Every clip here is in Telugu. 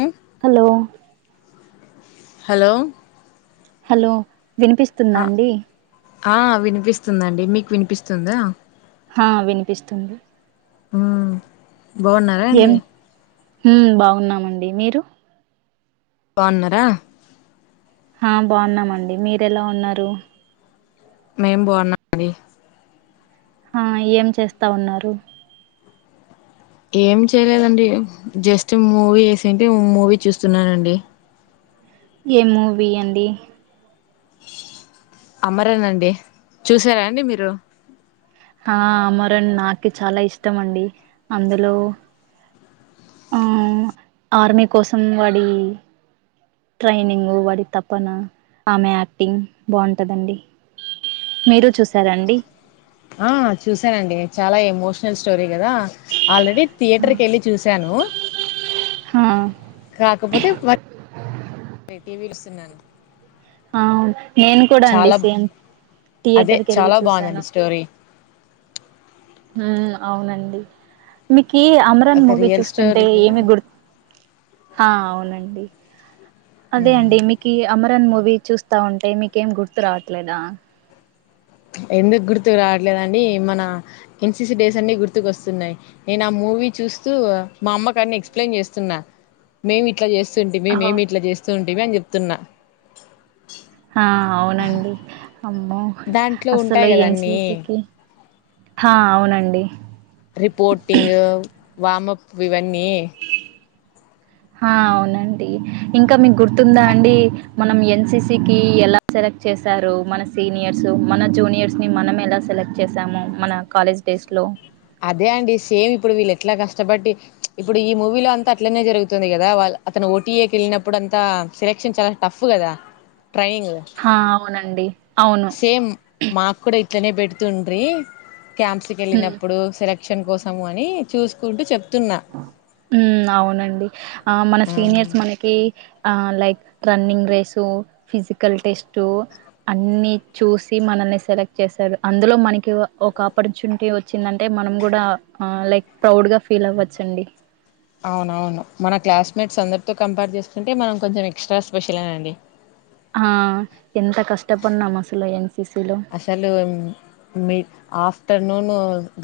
ఉ హలో హలో హలో ఆ వినిపిస్తుందా అండి ఆ వినిపిస్తుందండి మీకు వినిపిస్తుందా వినిపిస్తుంది ఉ బాగున్నారా అండి హ బాగున్నామండి మీరు బన్నరా ఆ బాగున్నామండి మీర ఎలా ఉన్నారు మేం బాగున్నాం అండి ఆ ఏం చేస్తా ఉన్నారు ఏం చేయలేదండి జస్ట్ మూవీ వేసింటే మూవీ చూస్తున్నానండి ఏ మూవీ అండి అమరేనాండి చూసారా అండి మీరు ఆ అమరణ్ నాకు చాలా ఇష్టం అండి అందులో ఆ ఆర్మీ కోసం వాడి ట్రైనింగ్ వాడి తపన ఆమె యాక్టింగ్ బాగుంటందండి మీరు చూసారాండి ఆ చూసానండి చాలా ఎమోషనల్ స్టోరీ కదా ఆల్రెడీ థియేటర్కి వెళ్ళి చూశాను హా కాకపోతేటీవీలుస్తున్నాను ఆ నేను కూడా అండి సేమ్ అదే థియేటర్కి వెళ్ళి చాలా చూసాను బాగుందండి స్టోరీ హ అవునండి మీ క అమరాన్ ఒక మూవీ రియల్ చూస్తుంటే స్టోరీ కదా ఏమి గుర్ అవునండి అదే అండి మీకు అమరన్ మూవీ చూస్తా ఉంటే మీకేం గుర్తు రావట్లేదా ఎందుకు గుర్తుకు రావట్లేదండి మన ఎన్సిసి డేస్ అన్ని గుర్తుకు వస్తున్నాయి నేను ఆ మూవీ చూస్తూ మా అమ్మకాన్ని ఎక్సయిన్ చేస్తున్నా మేమి ఇట్లా చేస్తుూంట మే ఆహా! మేమి ఇట్లా చేస్తూ ఉంటంటివి అని చెప్తున్నా ఆ అవునండి అమ్మో దాంట్లో ఉంటాయి అసలు కదా అన్నీ ఎంసీసీకి హ అవునండి రిపోర్టింగ్ వప్ వివ ఆ అవునండి ఇంకా మీకు గుర్తుందా అండి మనం ఎన్సిసి క ఎలా సెలెక్ట్ చేారు మన సీనియర్స్ మన జూనియర్స్ ని మన ఎలా సెలెక్ట్ చేసాము మన కాలేజ్ డేస్ లో అదే అండి సేమ్ ఇప్పుడు వీళ్ళు ఎట్లా కష్టపట్టి ఇప్పుడు ఈ మూవీలో అంతా అట్లనే జరుగుతుంది కదా వా అతను ఓటీఏ క వెళ్ళినప్పుడు అంతా స సిలక్షన్ చాలా టఫ్ కదా ట్రైనింగ్ హా! అవునండి. అవును. సేమ్ మాకు కూడా తనే బట్తుండ్రీ క్యాంప్స్ క వెళ్న హ్మ్. సెలక్షన్ కోసము అని చూసుకుంటూ చెప్త అవునండి ఆ మన సీనియర్స్ మనకి like running race physical test అన్నీ చూసి మనల్ని సెలెక్ట్ చేశారు అందులో మనకి ఒక ఆపర్చునిటీ వచ్చిందంటే మనం కూడా ఆ లైక్ ప్రౌడ్ గా ఫీల్ అవ్వచ్చండి అవునవును మన క్లాస్మేట్స్ అందరితో కంపేర్ చేసుకుంటే మనం కొంచెం ఎక్స్ట్రా స్పెషల్నా అండి ఆ ఎంత కష్టపడినాం అసలు ఎన్సిసిలో అసలు మీ ఆఫ్టర్నూన్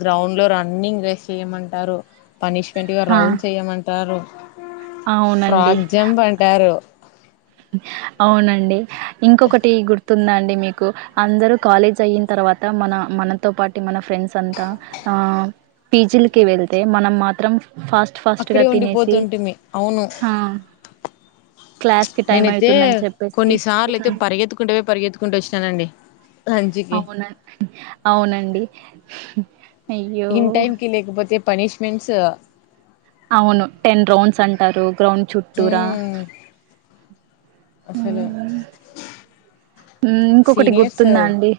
గ్రౌండ్ లో రన్నింగ్ రేస్ చెయమంటారు పనిష్మెంట్గా ఆ! రౌండ్ చేయమంటారు అవునండి. ఫ్రాక్ జంప్ అంటారు అవునండి ఇంకొకటి గుర్తు గుర్తుందా మీకు అందరుూ కాలేజ్ అయిన తర్వాత మన మనతో పాటు మన ఫ్రెండ్స్ అంతా ఆ పీజిలకి వెళ్తే మనం మాత్రం ఫాస్ట్ ఫాస్ట్ గా అక్కడే తినేసి ఉండిపోతుంటిమి అవును హా క నేనైతే కొన్నిసార్లు అయితే పరిగెత్తుకుంటేవే పరిగెత్తుకుంటూ వచ్చినానండి లంచ్కి అవున అవునండి అయ్యో! ఇన్ టైం కి లేకపోతే పనిష్మెంట్స్ అవును టెన్ రౌండ్స్ అంటారు గ్రౌండ్ చుట్టూరా మ్మ్ అసలు హ్మ్. ఇంకొకటి సీనియర్స్ గుర్తుందా అండి?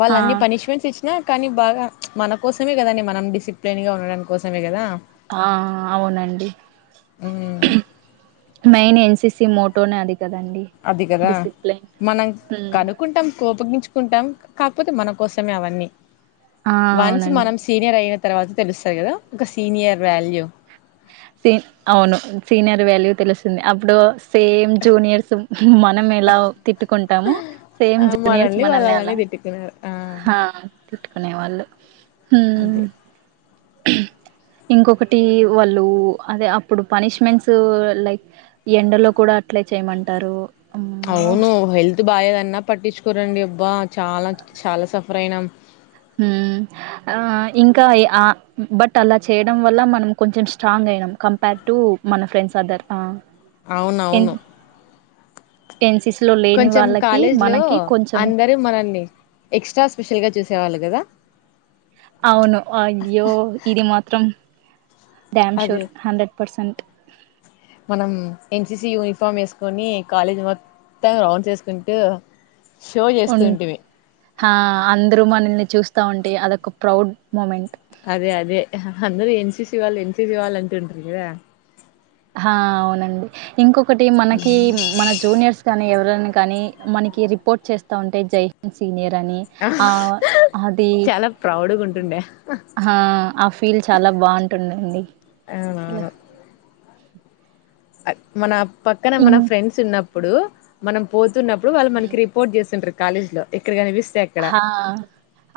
వాళ్ళు ఆ! అన్ని పనిష్మెంట్స్ ఇచ్చినా కానీ బాగా మన కోసమే కదాండి మనం డిసిప్లిన్ గా ఉండడానికి కోసమే కదా ఆ అవునండి ఉమ్ మెన్ ఎన్సీసి మోటో అధి అది కదా మనం హ్మ్. కనుక్కుంటాం కోప తిట్టుకుంటాం కాకపోతే మన కోసమే అవన్నీ ఆ వన్స్ అవునండి మనం సీనియర్ అయి తర్వాత తెలుస్తారు కదా ఒక సీనియర్ వాల్యూ అవును సీనియర్ వాల్యూ తెలుస్తుంది అప్పుడు సేమ్ జూనియర్స్ మనం ఎలా తిట్టుకుంటాము సేమ్ ఆ జూనియర్స్ వాళ్ళు మనల్ని అలానే అలా తిట్టుకున్నారు ఆ హ తిట్టుకునే వాళ్ళు అదే హ్మ్ [inaudible] ఇంకొకటి వాళ్ళు అదే అప్పుడు పనిష్మెంట్స్ లైక్ ఎండలో కూడా అట్లే చేయమంటారు అమ్మో అవును హెల్త్ బాలేదన్న పట్టి కూరండి అబ్బా చాలా చాలా సఫర్ అయినాం ఆ ఇంకా ఆ బట్ అలా చేయడం వల్ల మనం కొంచెం స్ట్రాంగ్ అ కంపేర్ టు మన ఫ్రెండ్స్ అదర్ ఎన్ అవునవును టెన్సీస్లో లేని కొంచెం వాళ్ళకి కాలేజీ లో మనకి కొంచెం అందరు మనల్ని ఎక్స్ట్రా స్పెషల్ గా చూసేవాళ్ళు కదా అవును అయ్యో ఇది మాత్రం అదే డ్యామ్షూర్ హండ్రెడ్ పర్సెంట్ మనం ఎన్సిసి యూనిఫామ్ వేసుకొని కాలేజ్ అంత రౌండ్ చేసుకుంటూ ఉ అందరూ మనల్ని చూస్తా ఉంటే అదొక ప్రౌడ్ మూమెంట్ అదే అదే అందర ఎన్సిసి వాళ్ళు ఎన్సిసి వాళ్ళు అంటంటరి కదా హా అవునండి ఇంకొకటి మనకి మన జూనియర్స్ కాగానీ ఎవ కాని మనకి రిపోర్ట్ చేస్తా ఉంటే జై సీనియర్ అది చాలా ప్రౌడ్గా ఉంటుండే హా ఫీల్ చాలా బాగుంటుందండి అసలు అవునావును మన పక్కన ఇం మన ఫ్రెండ్స్ ఉన్నప్పుడు మనం పో స్తున్నప్పుడు వాళ్ళ మకి రిపోర్ట్ చేస్తుంటారు కాలజ్ లో ఇక్కడ కనిపిస్తే అక్కడ హా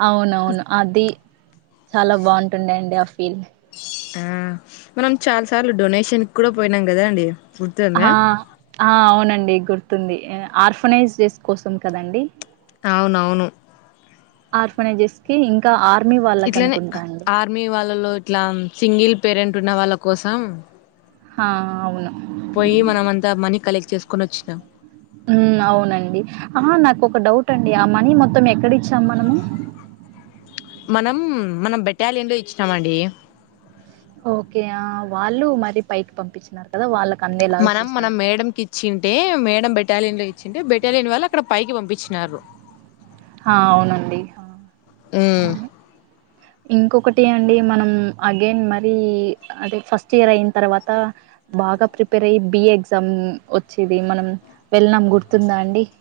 అవునవును అది చాలా బాగుంటుంది ఆ ఫీల్ ఉమ్ మనం చాలా సార్లు డొనేషన్ కూడా పోయినాం కదా అండి గుర్తుందా హా అవునండి గుర్తుంది ఆర్ఫనైజ్ చేస్ కోసం కదండి అవునవును ఆర్ఫనేైజెస్ కి ఇంకా ఆ ఇట్లనే ఆర్మీ వాళ్ళలో ఇట్లా సింగిల్ పేరెంట్ ఉన్న వాళ్ళ కోసం ఆ అవును పోయి మనం అంతా మనీ కలెక్ట్ చేసుకొని ఓచ్చిన ఊ అవునండి ఆ నాకు ఒక డౌట్ అండి ఆ మనీ మొత్తం ఎక్కడిచ్చాం మనము మనం మనం బెటాలియన్ లో ఇచ్చినమండి ఓకే ఆ వాళ్ళు మరి పైకి పంపించినారు కదా వాళ్ళ మనం మన మేడ కిచ్చింటే మేడం బెటాలియన్ లో చ్చంటే బెటాలియన్ వాళ్ళు అక్కడ పైకి పంపించినారు ఆ అవునండి ఉమ్, ఇంకొకటి అండి మనం అగైన్ మరీ అదే ఫస్ట్ ఇయర్ అయితర్వాత బాగా ప్రిపేర్ అయ్యి బిఏ ఎగ్జామ్ వచ్చేది మనం వెళ్ళనాం గుర్తుందా అండి [inaudible]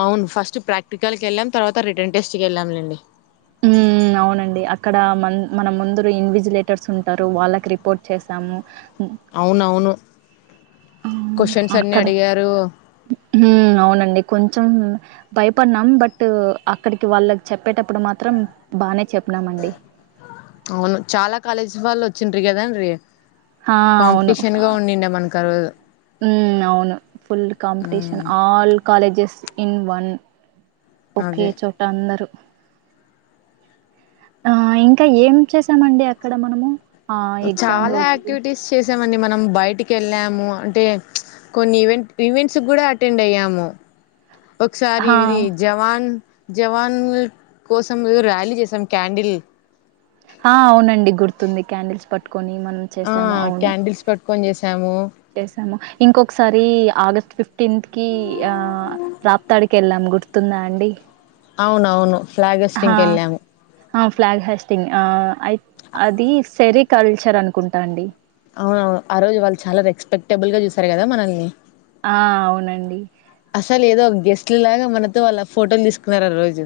అవును ఫస్ట్ ప్రాక్టికల్కి ఎళ్ళాం తర్వాత రిటర్న్ టెస్ట్కి ఎళ్ళాంలేండి ఉమ్మ్ ఊ అవునండి అక్కడ మ మన ముందు ఇన్విజిలేటర్స్ ఉంటరు వాళ్ళకి రిపోర్ట్ చేసాము అవునవును ఆ క్వశ్చన్స్ అన్ని అక్కడ అడిగారు ఉమ్మ్ అవునండి కొంచెం భయపడ్నాం బట్ అక్కడికి వాళ్ళకి చెప్పేటప్పుడు మాత్రం బానే చెప్ అవును చాలా కాలేజీ వాళ్ళు ఓచ్చిండ్ర గదా రె ఆ అవును ఆ ఆ రోజు ఊ అవును full competition um all colleges in one ఒకే అదే చోట అందరు ఆ ఇంక ఏం చేసామండి అక్కడ మనము ఆ ఎగ్జామ్ చాలా రోజు. యాక్టివిటీస్ చేసామండి మనం బయటికి ఎళ్ళాము అంటే కొన్ని ఈవెంట్ ఈవెంట్స్ గుడ అటెండ్ అయ్యమూ ఒకసారి ఇది ఆ! జవాన్ జవాన్ కోసం ర్యాలీ జెసాం క్యాండిల్ ఆ అవునండి గుర్తుంది క్యాండిల్స్ పట్టుకొని మనం ఆ చేసాము అవును క్యాండిల్స్ పట్టుకొని చేసాము చేసామ ఇంకొకసారి ఆగస్ట్ ఫిఫ్టీన్త్ కీ ఆ రాప్తాడికి ఎళ్ళాం గుర్తుందా అండి అవునవును ఫ్లాగ్ హోస్టింగ్ కి వెళ్ళాము ఆ ఫ్లాగ్హోస్టింగ్ ఆ అయి అది సేరిక్ కల్చర్ అనుకుంటా అండి అవునవును ఆ రోజు వాళ్ళు చాలా రెస్పెక్టబుల్ గా చూసారు గదా మనల్ని ఆ అవునండి ఇట్లగా మనతో వాళ్ళ ఫోటోలు తీసుకున్నరు ఆ రోజు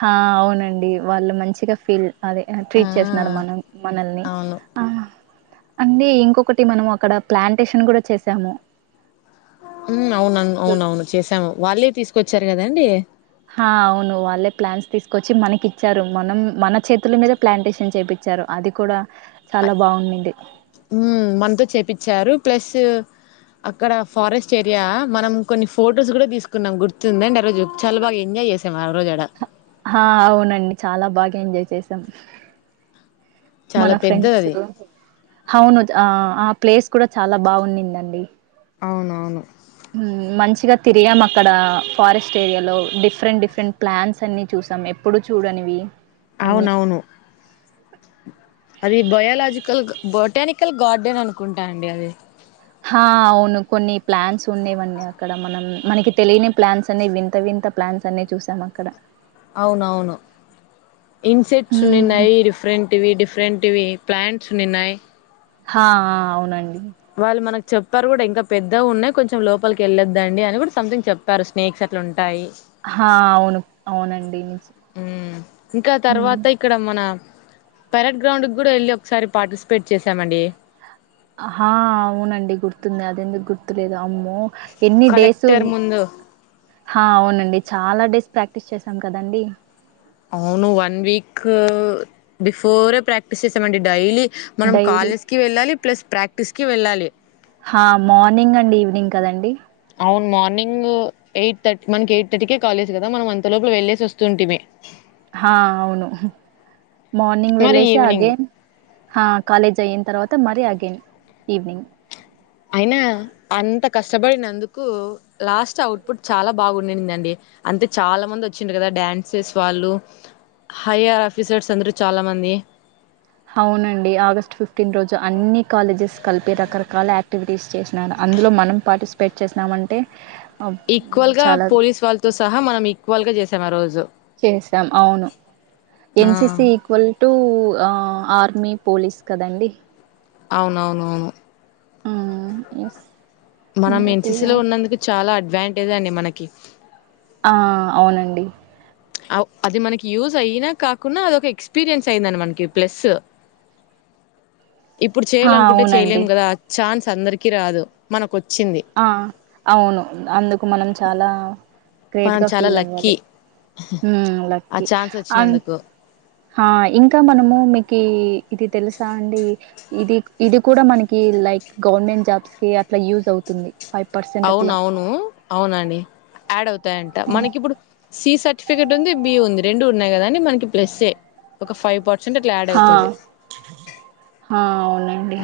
హ అవునండి వాళ్ళు మంచిగా ఫీల్ అదే ఆ ట్రీట్ చేసినారు మనం మనల్ని అవును ఆ అంటే ఇంకొకటి మనం అక్కడ ప్లాంటేషన్ గుడా చేసాము ఊ అవునను అవునవును చేసాము వాళ్ళే తీసుకొచ్చారు గదండీ హ అవును వాళ్ళే ప్లానుస్ తీసుకొచ్చి మనకి ఇచ్చారు మనం మన చేతుల మీద ప్లాంటేషన్ చేపి ఇచ్చరు అది కూడా చాలా బావుండింది. ఊ మనతో చేపిచ్చారు ప్లస్ అక్కడ ఫారెస్ట్ ఏరియా మనం కొన్ని ఫొటోస్ గుడ తీసుకున్నాం గుర్తుందండి ఆ రోజు చాలా బాగా ఎంజాయ్ ఎంజాయ్ చేశాము ఆరోజు అడ హ అవునండి చాలా బాగ ఎంజాయ్ చేసాం మన చాలా పెద్దది ఫ్రెండ్స్ అది కు అవును ఆ ఆ ప్లేస్ కూడా చాలా బాగుండిందండి అవునవును మంచిగా తిరిగాం మక్కడా ఫారెస్ట్ ఏరియాలో డిఫరెంట్ డిఫరెంట్ ప్లాంట్స్ అన్ని చూసాం ఎప్పుడు చూడనివి అన్నీ. అవునవును అది బయాలజికల్ బొటానికల్ గార్డెన్ అనుకుంటా అండి అది ఆ అవును కొన్ని ప్లాన్స్ ఉన్నాేవండి అక్కడ మనం మనకి తెలియని ప్లాన్స్ అనేవి వింత వింత కొత్త ప్లాంట్స్ అన్ని చూసాం అక్కడ అవునవును ఇన్సెక్ట్స్ ఉన్ని హ్మ్. ఉన్నాయి డిఫరెంట్ ఇవి డిఫరెంట్ ఇవి ప్లాంట్స్ ఉన్నిన్నాయి హ ఆ ఆ అవునండి వాళ్ళు మనకి చెప్పారు కూడా ఇంకా పెద్దగా ఉన్నాయి కొంచెం లోపలికి వెళ్ళొద్దండి అని కూడా సంథింగ్ చెప్పారు స్నేక్స్ అట్లా ఉంట ఆ అవును అవునండి ఉ ఇంకా హ్మ్ తర్వాత ఇక్కడ మన పరేడ్ గ్రౌండ్ కూడా వెళ్ళి ఒకసారి పార్టిసిపేట్ చేశామండి ఆ అవునండి గుర్తుంది అదెందుకు గుర్తులేదు అమ్మ ఎన్ని డేస్ కలెక్టర్ ముందు అవునండి చాలా డేస్ ప్రాక్టీస్ చేసాం కదండి అవును వన్ వీక్ బిఫోరే ప్రాక్టీస్ చేసామండి డైలీ మనం డైలీ కాలేజ్ కి వెళ్ళాలి ప్లస్ ప్రాక్టీస్ కి వెళ్ళాలి మార్నింగ్ అండి ఈవినింగ్ కదండి అవును మార్నింగ్ ఎయిట్ థర్ మనకి ఎయిట్ థర్టీకే కాలేజ్ కదా మనం అంత లోపల వెళ్లేేసి వస్తుంటిమీ ఆ అవును మార్నింగ్ మరి వెళ్ళసి ఈవినింగ్ అగేన్ కాలేజ్ అయిన తర్వాత మరి అగెన్ ఈవినింగ్ అయినా అంత కష్టపడినందుకు లాస్ట్ అవుట్పుట్ చాలా బాగుందండి అంతే చాలా మంది వచ్చిండ కదా డ్యాన్సెస్ వాళ్ళు హయర్ ఆఫీసర్స్ అందరూ చాలా మంది అవునండి ఆగస్ట్ ఫిఫ్టీన్ రోజు అన్ని కాలేజెస్ కలిపి రకరకాల యాక్టివిటీస్ చేసిన ఇందులో మనం పార్టిసిపేట్ చేసినామ అంటే ఈక్వల్ గా పోలీస్ వాళ్ళతో సహా మనం ఈక్వల్ గా చేసాం ఆ రోజు చేసాం అవును ఆ NCC equal to army police కదండి అవునవునవును ఆ ఎస్ మనం ఎన్సిసి లో ఉన్నందుకు చాలా అడ్వాంటేజ్ అండి మనకి ఆ అవునండి అది మనకి యూజ్ అయినా కాకుంన్నా అది ఒక ఎక్స్పీరియన్స్ అయిందండి మనకి ప్లస్ ఆ ఇప్పుడు చేయాలనుకుంటే చేయలేం అవునండి. కదా ఆ ఛాన్స్ అందరికి రాదు మన ఆ అవును అందుకు మనం చాలా గ్రేట్ మనం గా చాలా ఫీల్ లక్కీ అవ్వాలి ఆ లక్కీ ఛాన్స్ అ వచ్చినందుకు ఆ ఇంకా మనము మీకు ఇది తెలుసా అండి ఇది ఇది కూడా మనకి లైక్ గవర్నమెంట్ జాబ్స్ కి అట్లా యూజ్ అవుతుంది ఫైవ్ పర్సెంట్ అవున అట్లా అవును అవునండి యాడ్ అవుతాయంట మనకి ఇప్పుడు సి సర్టిఫికేట్ ఉంది బి ఉంది రెండు ఉన్నాయి కదా అండి మనకి ప్లస్ ఏ ఒక ఫైవ్ పట్ హ ఆ అవునండి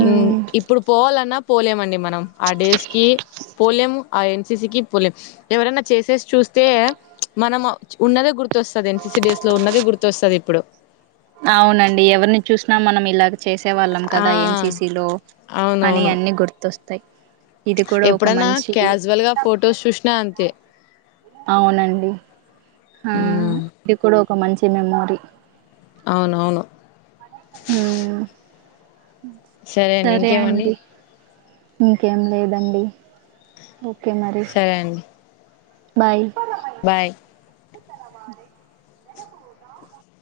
ఇన్ ఇప్పుడు పోవాలన్నా పోలేమండి మనం ఆ డేస్ కి పోలేం ఆ ఎన్సిసి క పోలేం ఎవరైనా చేసేసి చూస్తే మనం ఉన్నదే గుర్తుస్తుంది ఎన్సిసిడడిస్ లో ఉన్నదే గుర్తొస్తుంది ఇప్పుడు అవునండి ఎవరిని చూసినా మనం ఇలాగ చేసేవాళ్ళం ఆ కదా ఏన్సీసీలో అని అన్నీ గుర్తొస్తాయి ఇది కూడా ఒక ఎప్పుడైనా మంచి క్యాజువల్ గా ఫొటోస్ చూసినా అంతే అవునండి ఆ ఉమ్, ఇది కూడా ఒక మంచి మెమోరీ అవునవును ఉ సరే అండి ఇంకేమండి ఇంకేం లేదండి ఓకే మరి సరే అండి బాయ్ బాయ్